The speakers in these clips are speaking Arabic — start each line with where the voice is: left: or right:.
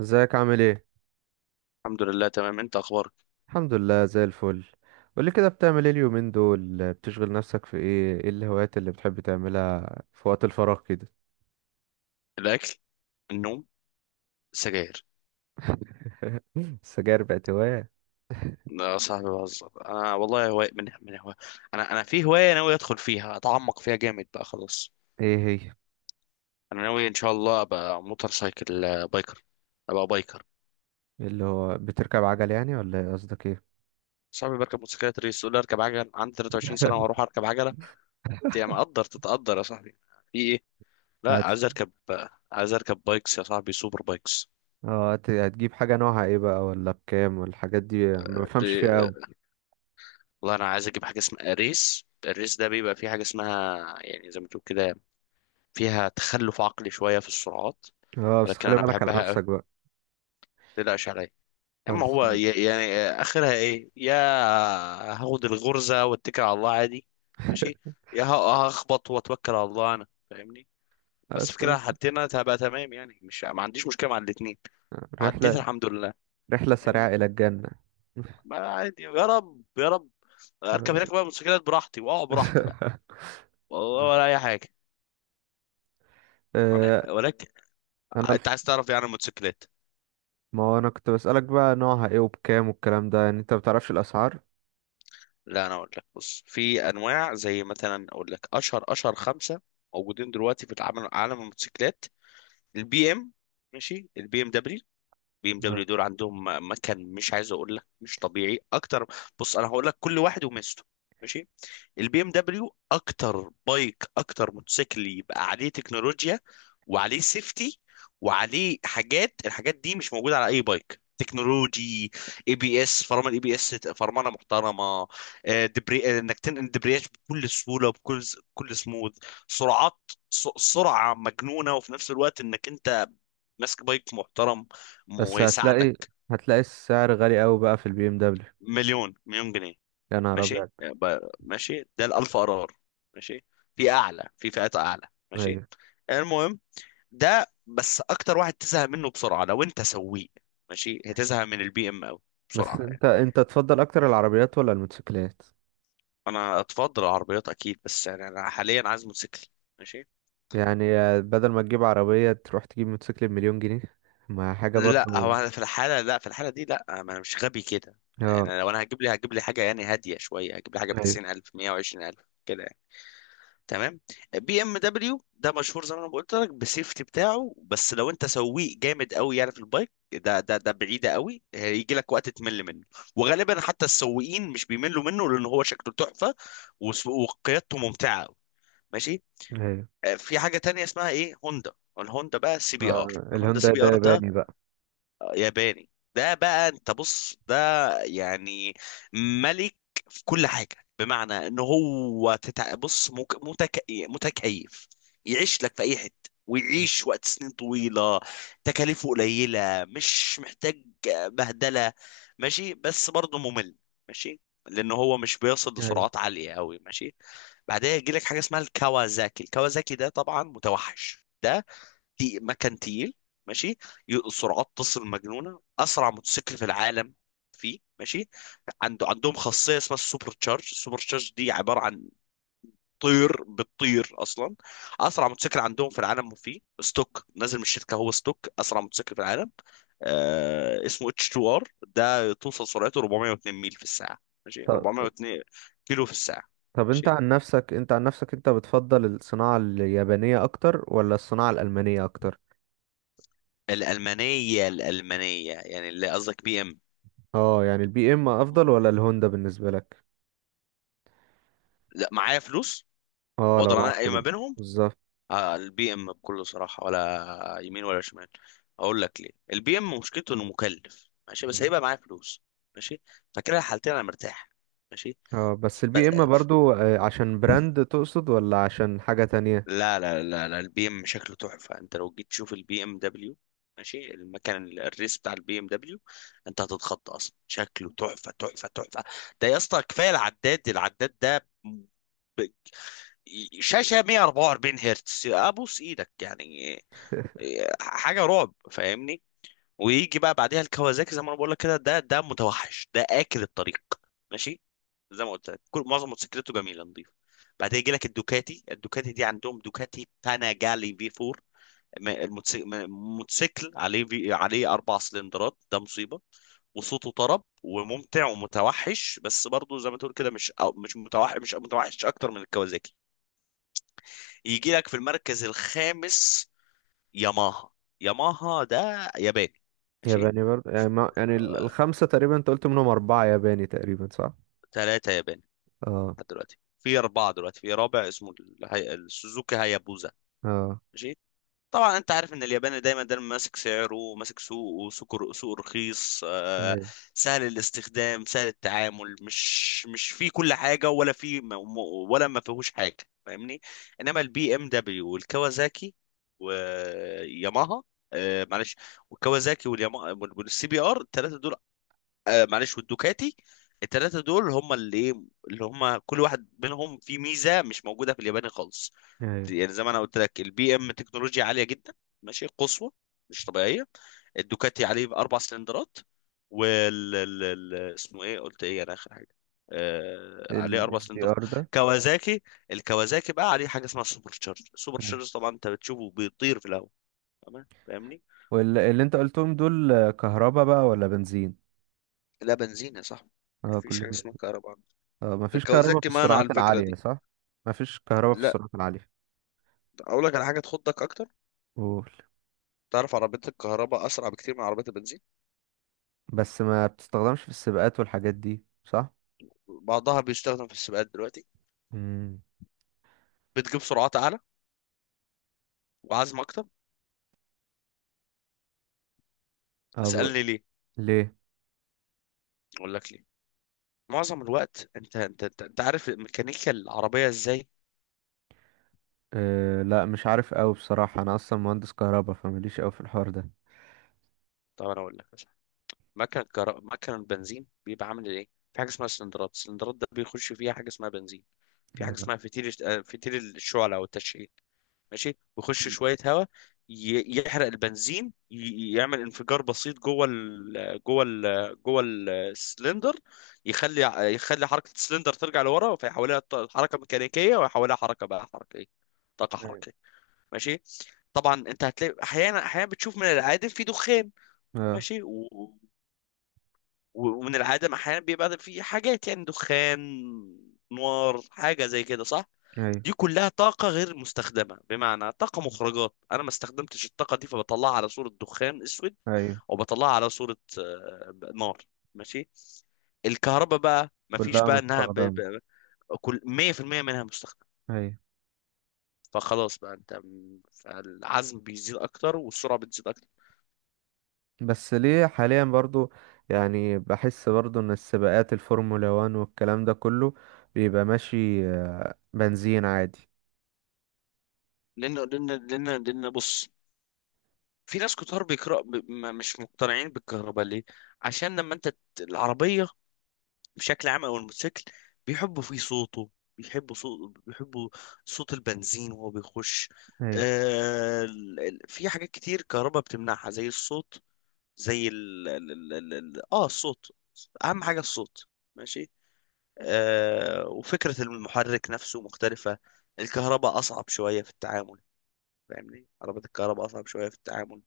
right: ازيك، عامل ايه؟
left: الحمد لله، تمام. انت اخبارك؟
right: الحمد لله، زي الفل. قولي كده، بتعمل ايه اليومين دول؟ بتشغل نفسك في ايه الهوايات اللي بتحب تعملها في وقت الفراغ كده؟
left: الاكل. النوم. السجاير.
right: السجاير بقت هواية؟
left: لا يا صاحبي، بهزر انا والله. هواية من هواية. انا في هوايه ناوي ادخل فيها، اتعمق فيها جامد بقى خلاص.
right: ايه هي؟
left: انا ناوي ان شاء الله ابقى موتور سايكل، بايكر. ابقى بايكر.
right: اللي هو بتركب عجل يعني، ولا ايه؟ قصدك ايه؟
left: صاحبي بركب موتوسيكلات ريس يقول لي اركب عجل، عندي 23 سنه واروح اركب عجله؟ انت يا مقدر تتقدر يا صاحبي. في ايه؟ لا،
right: هت
left: عايز اركب، عايز اركب بايكس يا صاحبي، سوبر بايكس.
right: هتجيب حاجة نوعها ايه بقى؟ ولا بكام؟ والحاجات دي ما
left: ب-
right: بفهمش فيها اوي.
left: آه، والله انا عايز اجيب حاجه اسمها ريس. الريس ده بيبقى فيه حاجه اسمها يعني زي ما تقول كده، فيها تخلف عقلي شوية في السرعات.
right: اه، بس
left: ولكن
right: خلي
left: أنا
right: بالك على
left: بحبها أوي.
right: نفسك بقى.
left: متقلقش عليا. أما
right: خلص.
left: هو يعني آخرها إيه يا؟ هاخد الغرزة واتكل على الله عادي. ماشي. يا هخبط واتوكل على الله، أنا فاهمني. بس
right: بس.
left: في كده حالتين أنا هبقى تمام، يعني مش، ما عنديش مشكلة مع الاتنين. عديت
right: رحلة
left: الحمد لله.
right: رحلة سريعة
left: فاهمني.
right: الى الجنة.
left: ما عادي، يا رب يا رب. اركب هناك بقى موتوسيكلات براحتي، واقع براحتي بقى. والله ولا اي حاجه.
right: آه،
left: ولكن
right: انا
left: انت عايز تعرف يعني الموتوسيكلات؟
right: ما هو انا كنت بسألك بقى نوعها ايه وبكام والكلام ده، يعني انت ما بتعرفش الاسعار؟
left: لا انا اقول لك، بص، في انواع زي مثلا. اقول لك اشهر خمسه موجودين دلوقتي في العالم، عالم الموتوسيكلات. البي ام. ماشي، البي ام دبليو. بي ام دبليو
right: آه.
left: دول عندهم مكان مش عايز اقول لك، مش طبيعي اكتر. بص انا هقول لك كل واحد وميزته. ماشي. البي ام دبليو اكتر بايك، اكتر موتوسيكل يبقى عليه تكنولوجيا وعليه سيفتي وعليه حاجات. الحاجات دي مش موجوده على اي بايك. تكنولوجي، اي بي اس فرمان، اي بي اس فرمانه محترمه. دبري، انك تنقل دبرياج بكل سهوله وبكل، سموث سرعات، سرعه مجنونه، وفي نفس الوقت انك انت ماسك بايك محترم
right: بس هتلاقي
left: ويساعدك.
right: هتلاقي السعر غالي قوي بقى في البي ام دبليو.
left: مليون مليون جنيه.
right: يا نهار
left: ماشي،
right: ابيض!
left: ماشي، ده الالف قرار. ماشي. في اعلى، في فئات اعلى. ماشي.
right: ايوه.
left: المهم، ده بس اكتر واحد تزهق منه بسرعه لو انت سويق. ماشي، هتزهق من البي ام قوي
right: بس
left: بسرعه يعني.
right: انت تفضل اكتر العربيات ولا الموتوسيكلات؟
left: انا اتفضل العربيات اكيد، بس يعني انا حاليا عايز موتوسيكل. ماشي.
right: يعني بدل ما تجيب عربية تروح تجيب موتوسيكل بمليون جنيه؟ ما حاجة
left: لا، هو
right: برضو.
left: انا في الحاله، لا، في الحاله دي، لا، ما انا مش غبي كده
right: اه.
left: يعني. لو انا هجيب لي حاجه، يعني هاديه شويه، هجيب لي حاجه ب
right: ايوه.
left: 90,000، 120,000 كده يعني. تمام. بي ام دبليو ده مشهور زي ما انا قلت لك بالسيفتي بتاعه، بس لو انت سويق جامد قوي يعني في البايك ده، ده بعيده قوي. هيجي لك وقت تمل منه، وغالبا حتى السويقين مش بيملوا منه لان هو شكله تحفه، وقيادته ممتعه قوي. ماشي.
right: ايوه،
left: في حاجه تانية اسمها ايه، هوندا. الهوندا بقى، سي بي ار. الهوندا سي
right: الهوندا
left: بي
right: ده
left: ار ده
right: ياباني بقى؟
left: ياباني. ده بقى انت بص، ده يعني ملك في كل حاجة، بمعنى ان هو بص، متكيف، يعيش لك في اي حتة،
right: أيوة.
left: ويعيش وقت سنين طويلة. تكاليفه قليلة، مش محتاج بهدلة. ماشي. بس برضه ممل، ماشي، لان هو مش بيصل
right: أيوة.
left: لسرعات عالية قوي. ماشي. بعدها يجي لك حاجة اسمها الكawasaki. الكawasaki ده طبعا متوحش ده، مكن تقيل. ماشي. سرعات تصل مجنونه، اسرع موتوسيكل في العالم فيه. ماشي. عندهم خاصيه اسمها السوبر تشارج. السوبر تشارج دي عباره عن طير بتطير اصلا. اسرع موتوسيكل عندهم في العالم، وفيه ستوك نازل من الشركه، هو ستوك اسرع موتوسيكل في العالم. آه، اسمه اتش 2 ار، ده توصل سرعته 402 ميل في الساعه. ماشي،
right: طب
left: 402 كيلو في الساعه.
right: طب انت
left: ماشي.
right: عن نفسك انت عن نفسك انت بتفضل الصناعة اليابانية اكتر ولا الصناعة الألمانية اكتر؟
left: الالمانيه، الالمانيه يعني اللي قصدك بي ام.
right: اه، يعني البي ام افضل ولا الهوندا بالنسبه لك؟
left: لا، معايا فلوس
right: اه، لو
left: واقدر
right: معاك
left: انقي ما
right: فلوس.
left: بينهم.
right: بالظبط.
left: آه، البي ام بكل صراحه، ولا يمين ولا شمال. اقول لك ليه. البي ام مشكلته انه مكلف، ماشي، بس
right: مم.
left: هيبقى معايا فلوس. ماشي، فكده الحالتين انا مرتاح. ماشي.
right: اه، بس
left: ب...
right: البي ام برضو عشان براند تقصد ولا عشان حاجه تانية؟
left: لا، لا، لا لا، البي ام شكله تحفه. انت لو جيت تشوف البي ام دبليو، ماشي، المكان، الريس بتاع البي ام دبليو، انت هتتخض اصلا. شكله تحفه تحفه تحفه. ده يا اسطى، كفايه العداد ده، ب- شاشه 144 هرتز، ابوس ايدك يعني. إيه، حاجه رعب، فاهمني. ويجي بقى بعديها الكوازاكي، زي ما انا بقول لك كده، ده متوحش ده، اكل الطريق. ماشي. زي ما قلت لك، كل معظم موتوسيكلته جميله نظيفه. بعدها يجي لك الدوكاتي. الدوكاتي دي عندهم دوكاتي باناجالي في 4. م- الموتسي- م- موتوسيكل عليه، عليه اربع سلندرات. ده مصيبه. وصوته طرب وممتع ومتوحش. بس برضه زي ما تقول كده، مش، أو مش متوحش، مش متوحش اكتر من الكوازاكي. يجي لك في المركز الخامس ياماها. ياماها ده ياباني. ماشي.
right: ياباني برضو، يعني ما يعني الخمسه تقريبا انت قلت منهم اربعه ياباني تقريبا، صح؟
left: ثلاثة ياباني
right: اه.
left: لحد دلوقتي. في أربعة دلوقتي، في رابع اسمه السوزوكي هايابوزا.
right: اه.
left: ماشي. طبعا أنت عارف إن الياباني دايما دايما ماسك سعره، ماسك سوقه، سوق رخيص،
right: ايوه.
left: سهل الاستخدام، سهل التعامل، مش في كل حاجة، ولا في ولا ما فيهوش حاجة. فاهمني. إنما البي إم دبليو والكawasaki وياماها، معلش، والكوازاكي والياما والسي بي ار، الثلاثه دول، معلش، والدوكاتي، التلاتة دول هم اللي ايه، اللي هم كل واحد منهم فيه ميزة مش موجودة في الياباني خالص.
right: ايوه.
left: يعني زي ما انا قلت لك، البي ام تكنولوجيا عالية جدا، ماشي، قصوى، مش طبيعية. الدوكاتي عليه اربع سلندرات. اسمه ايه، قلت ايه انا اخر حاجة؟ آه، عليه اربع
right: الاس بي
left: سلندرات.
right: ار ده.
left: كوازاكي، الكوازاكي بقى عليه حاجة اسمها سوبر تشارج. سوبر
right: مم.
left: تشارج، طبعا انت بتشوفه بيطير في الهواء. تمام، فاهمني.
right: واللي انت قلتهم دول كهربا بقى ولا بنزين؟
left: لا، بنزين يا صاحبي.
right: اه،
left: مفيش حاجة
right: كلهم؟
left: اسمها كهرباء.
right: اه، مفيش كهربا في
left: الكوازاكي مانع على
right: السرعات
left: الفكرة
right: العاليه،
left: دي.
right: صح؟ مفيش كهربا في
left: لا.
right: السرعات العاليه.
left: اقول لك على حاجه تخضك اكتر.
right: قول.
left: تعرف عربيات الكهرباء اسرع بكتير من عربيات البنزين.
right: بس ما بتستخدمش في السباقات والحاجات دي، صح؟
left: بعضها بيستخدم في السباقات دلوقتي.
right: امم.
left: بتجيب سرعات اعلى وعزم اكتر.
right: ابو.
left: اسالني ليه.
right: ليه؟
left: اقول لك ليه. معظم الوقت انت عارف ميكانيكا العربيه ازاي.
right: أه، لا مش عارف قوي بصراحة، انا اصلا مهندس كهرباء فماليش قوي في الحوار ده.
left: طب انا اقول لك. مكن بنزين بيبقى عامل ايه. في حاجه اسمها سلندرات. السلندرات ده بيخش فيها حاجه اسمها بنزين. في حاجه
right: آه.
left: اسمها فتيل، فتيل الشعله او التشعيل. ماشي. بيخش
right: مم.
left: شويه هواء، يحرق البنزين، يعمل انفجار بسيط جوه السلندر. يخلي، يخلي حركه السلندر ترجع لورا، فيحولها حركه ميكانيكيه، ويحولها حركه بقى، حركه ايه، طاقه
right: ايوه.
left: حركيه. ماشي. طبعا انت هتلاقي احيانا، احيانا بتشوف من العادم في دخان.
right: آه.
left: ماشي. ومن العدم احيانا بيبقى في حاجات، يعني دخان، نار، حاجه زي كده، صح؟
right: ايوه.
left: دي كلها طاقه غير مستخدمه، بمعنى طاقه مخرجات انا ما استخدمتش الطاقه دي، فبطلعها على صوره دخان اسود،
right: ايو.
left: او بطلعها على صوره نار. ماشي. الكهرباء بقى، ما فيش
right: كلها
left: بقى انها
right: مستخدمة.
left: كل 100% منها مستخدم.
right: ايوه.
left: فخلاص بقى انت، فالعزم بيزيد اكتر والسرعه بتزيد اكتر.
right: بس ليه حاليا برضو؟ يعني بحس برضو ان السباقات الفورمولا 1 والكلام ده كله بيبقى ماشي بنزين عادي.
left: لان بص، في ناس كتار بيقرأ ب... ما- مش مقتنعين بالكهرباء ليه. عشان لما انت العربية بشكل عام او الموتوسيكل بيحبوا فيه صوته، بيحبوا صوت البنزين وهو بيخش.
right: ايوه.
left: في حاجات كتير كهرباء بتمنعها زي الصوت، زي ال... ال... ال... ال... ال- اه الصوت، اهم حاجة الصوت. ماشي. وفكرة المحرك نفسه مختلفة. الكهرباء اصعب شوية في التعامل، فاهمني. عربيات الكهرباء أصعب شوية في التعامل،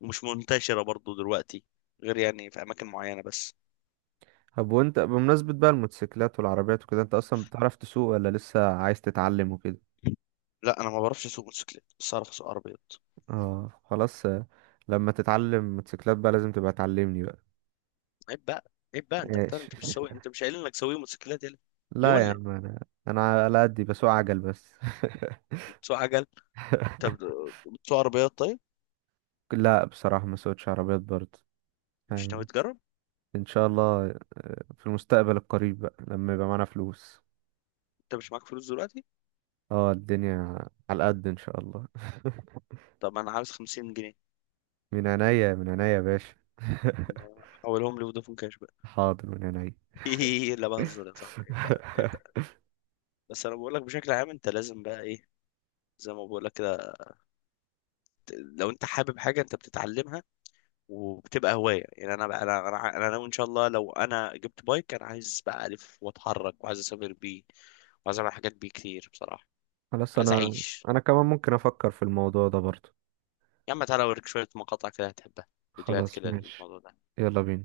left: ومش منتشرة برضو دلوقتي، غير يعني في أماكن معينة بس.
right: طب وانت بمناسبة بقى الموتوسيكلات والعربيات وكده، انت اصلا بتعرف تسوق ولا لسه عايز تتعلم وكده؟
left: لا، أنا ما بعرفش أسوق موتوسيكلات، بس أعرف أسوق عربيات.
right: اه خلاص، لما تتعلم موتوسيكلات بقى لازم تبقى تعلمني بقى.
left: عيب بقى، عيب بقى. أنت بتاع،
right: ماشي.
left: أنت مش سوي. أنت مش قايل إنك سوي موتوسيكلات؟ يلا. يا
right: لا يا
left: ولا،
right: عم، انا على قدي بسوق عجل بس.
left: أنت بتسوق عجل، أنت بتسوق عربيات طيب.
right: لا، بصراحة ما سوقتش عربيات برضه.
left: مش ناوي
right: يعني،
left: تجرب؟
right: ان شاء الله في المستقبل القريب بقى لما يبقى معانا فلوس.
left: أنت مش معاك فلوس دلوقتي.
right: اه، الدنيا على قد، ان شاء الله.
left: طب أنا عاوز 50 جنيه.
right: من عينيا، من عينيا يا باشا.
left: لا، حولهم لي فودافون كاش بقى.
right: حاضر، من عينيا.
left: لا، بهزر يا صاحبي. عيب بقى، عيب بقى. بس انا بقول لك بشكل عام، انت لازم بقى ايه، زي ما بقول لك كده، لو انت حابب حاجه انت بتتعلمها وبتبقى هوايه. يعني انا بقى، انا انا أنا ناوي ان شاء الله، لو انا جبت بايك، انا عايز بقى الف واتحرك، وعايز اسافر بيه، وعايز اعمل حاجات بيه كتير بصراحه.
right: خلاص،
left: عايز
right: انا
left: اعيش.
right: انا كمان ممكن افكر في الموضوع ده برضه.
left: يا عم تعالى اوريك شويه مقاطع كده هتحبها، فيديوهات
right: خلاص
left: كده
right: ماشي.
left: للموضوع ده.
right: يلا بينا.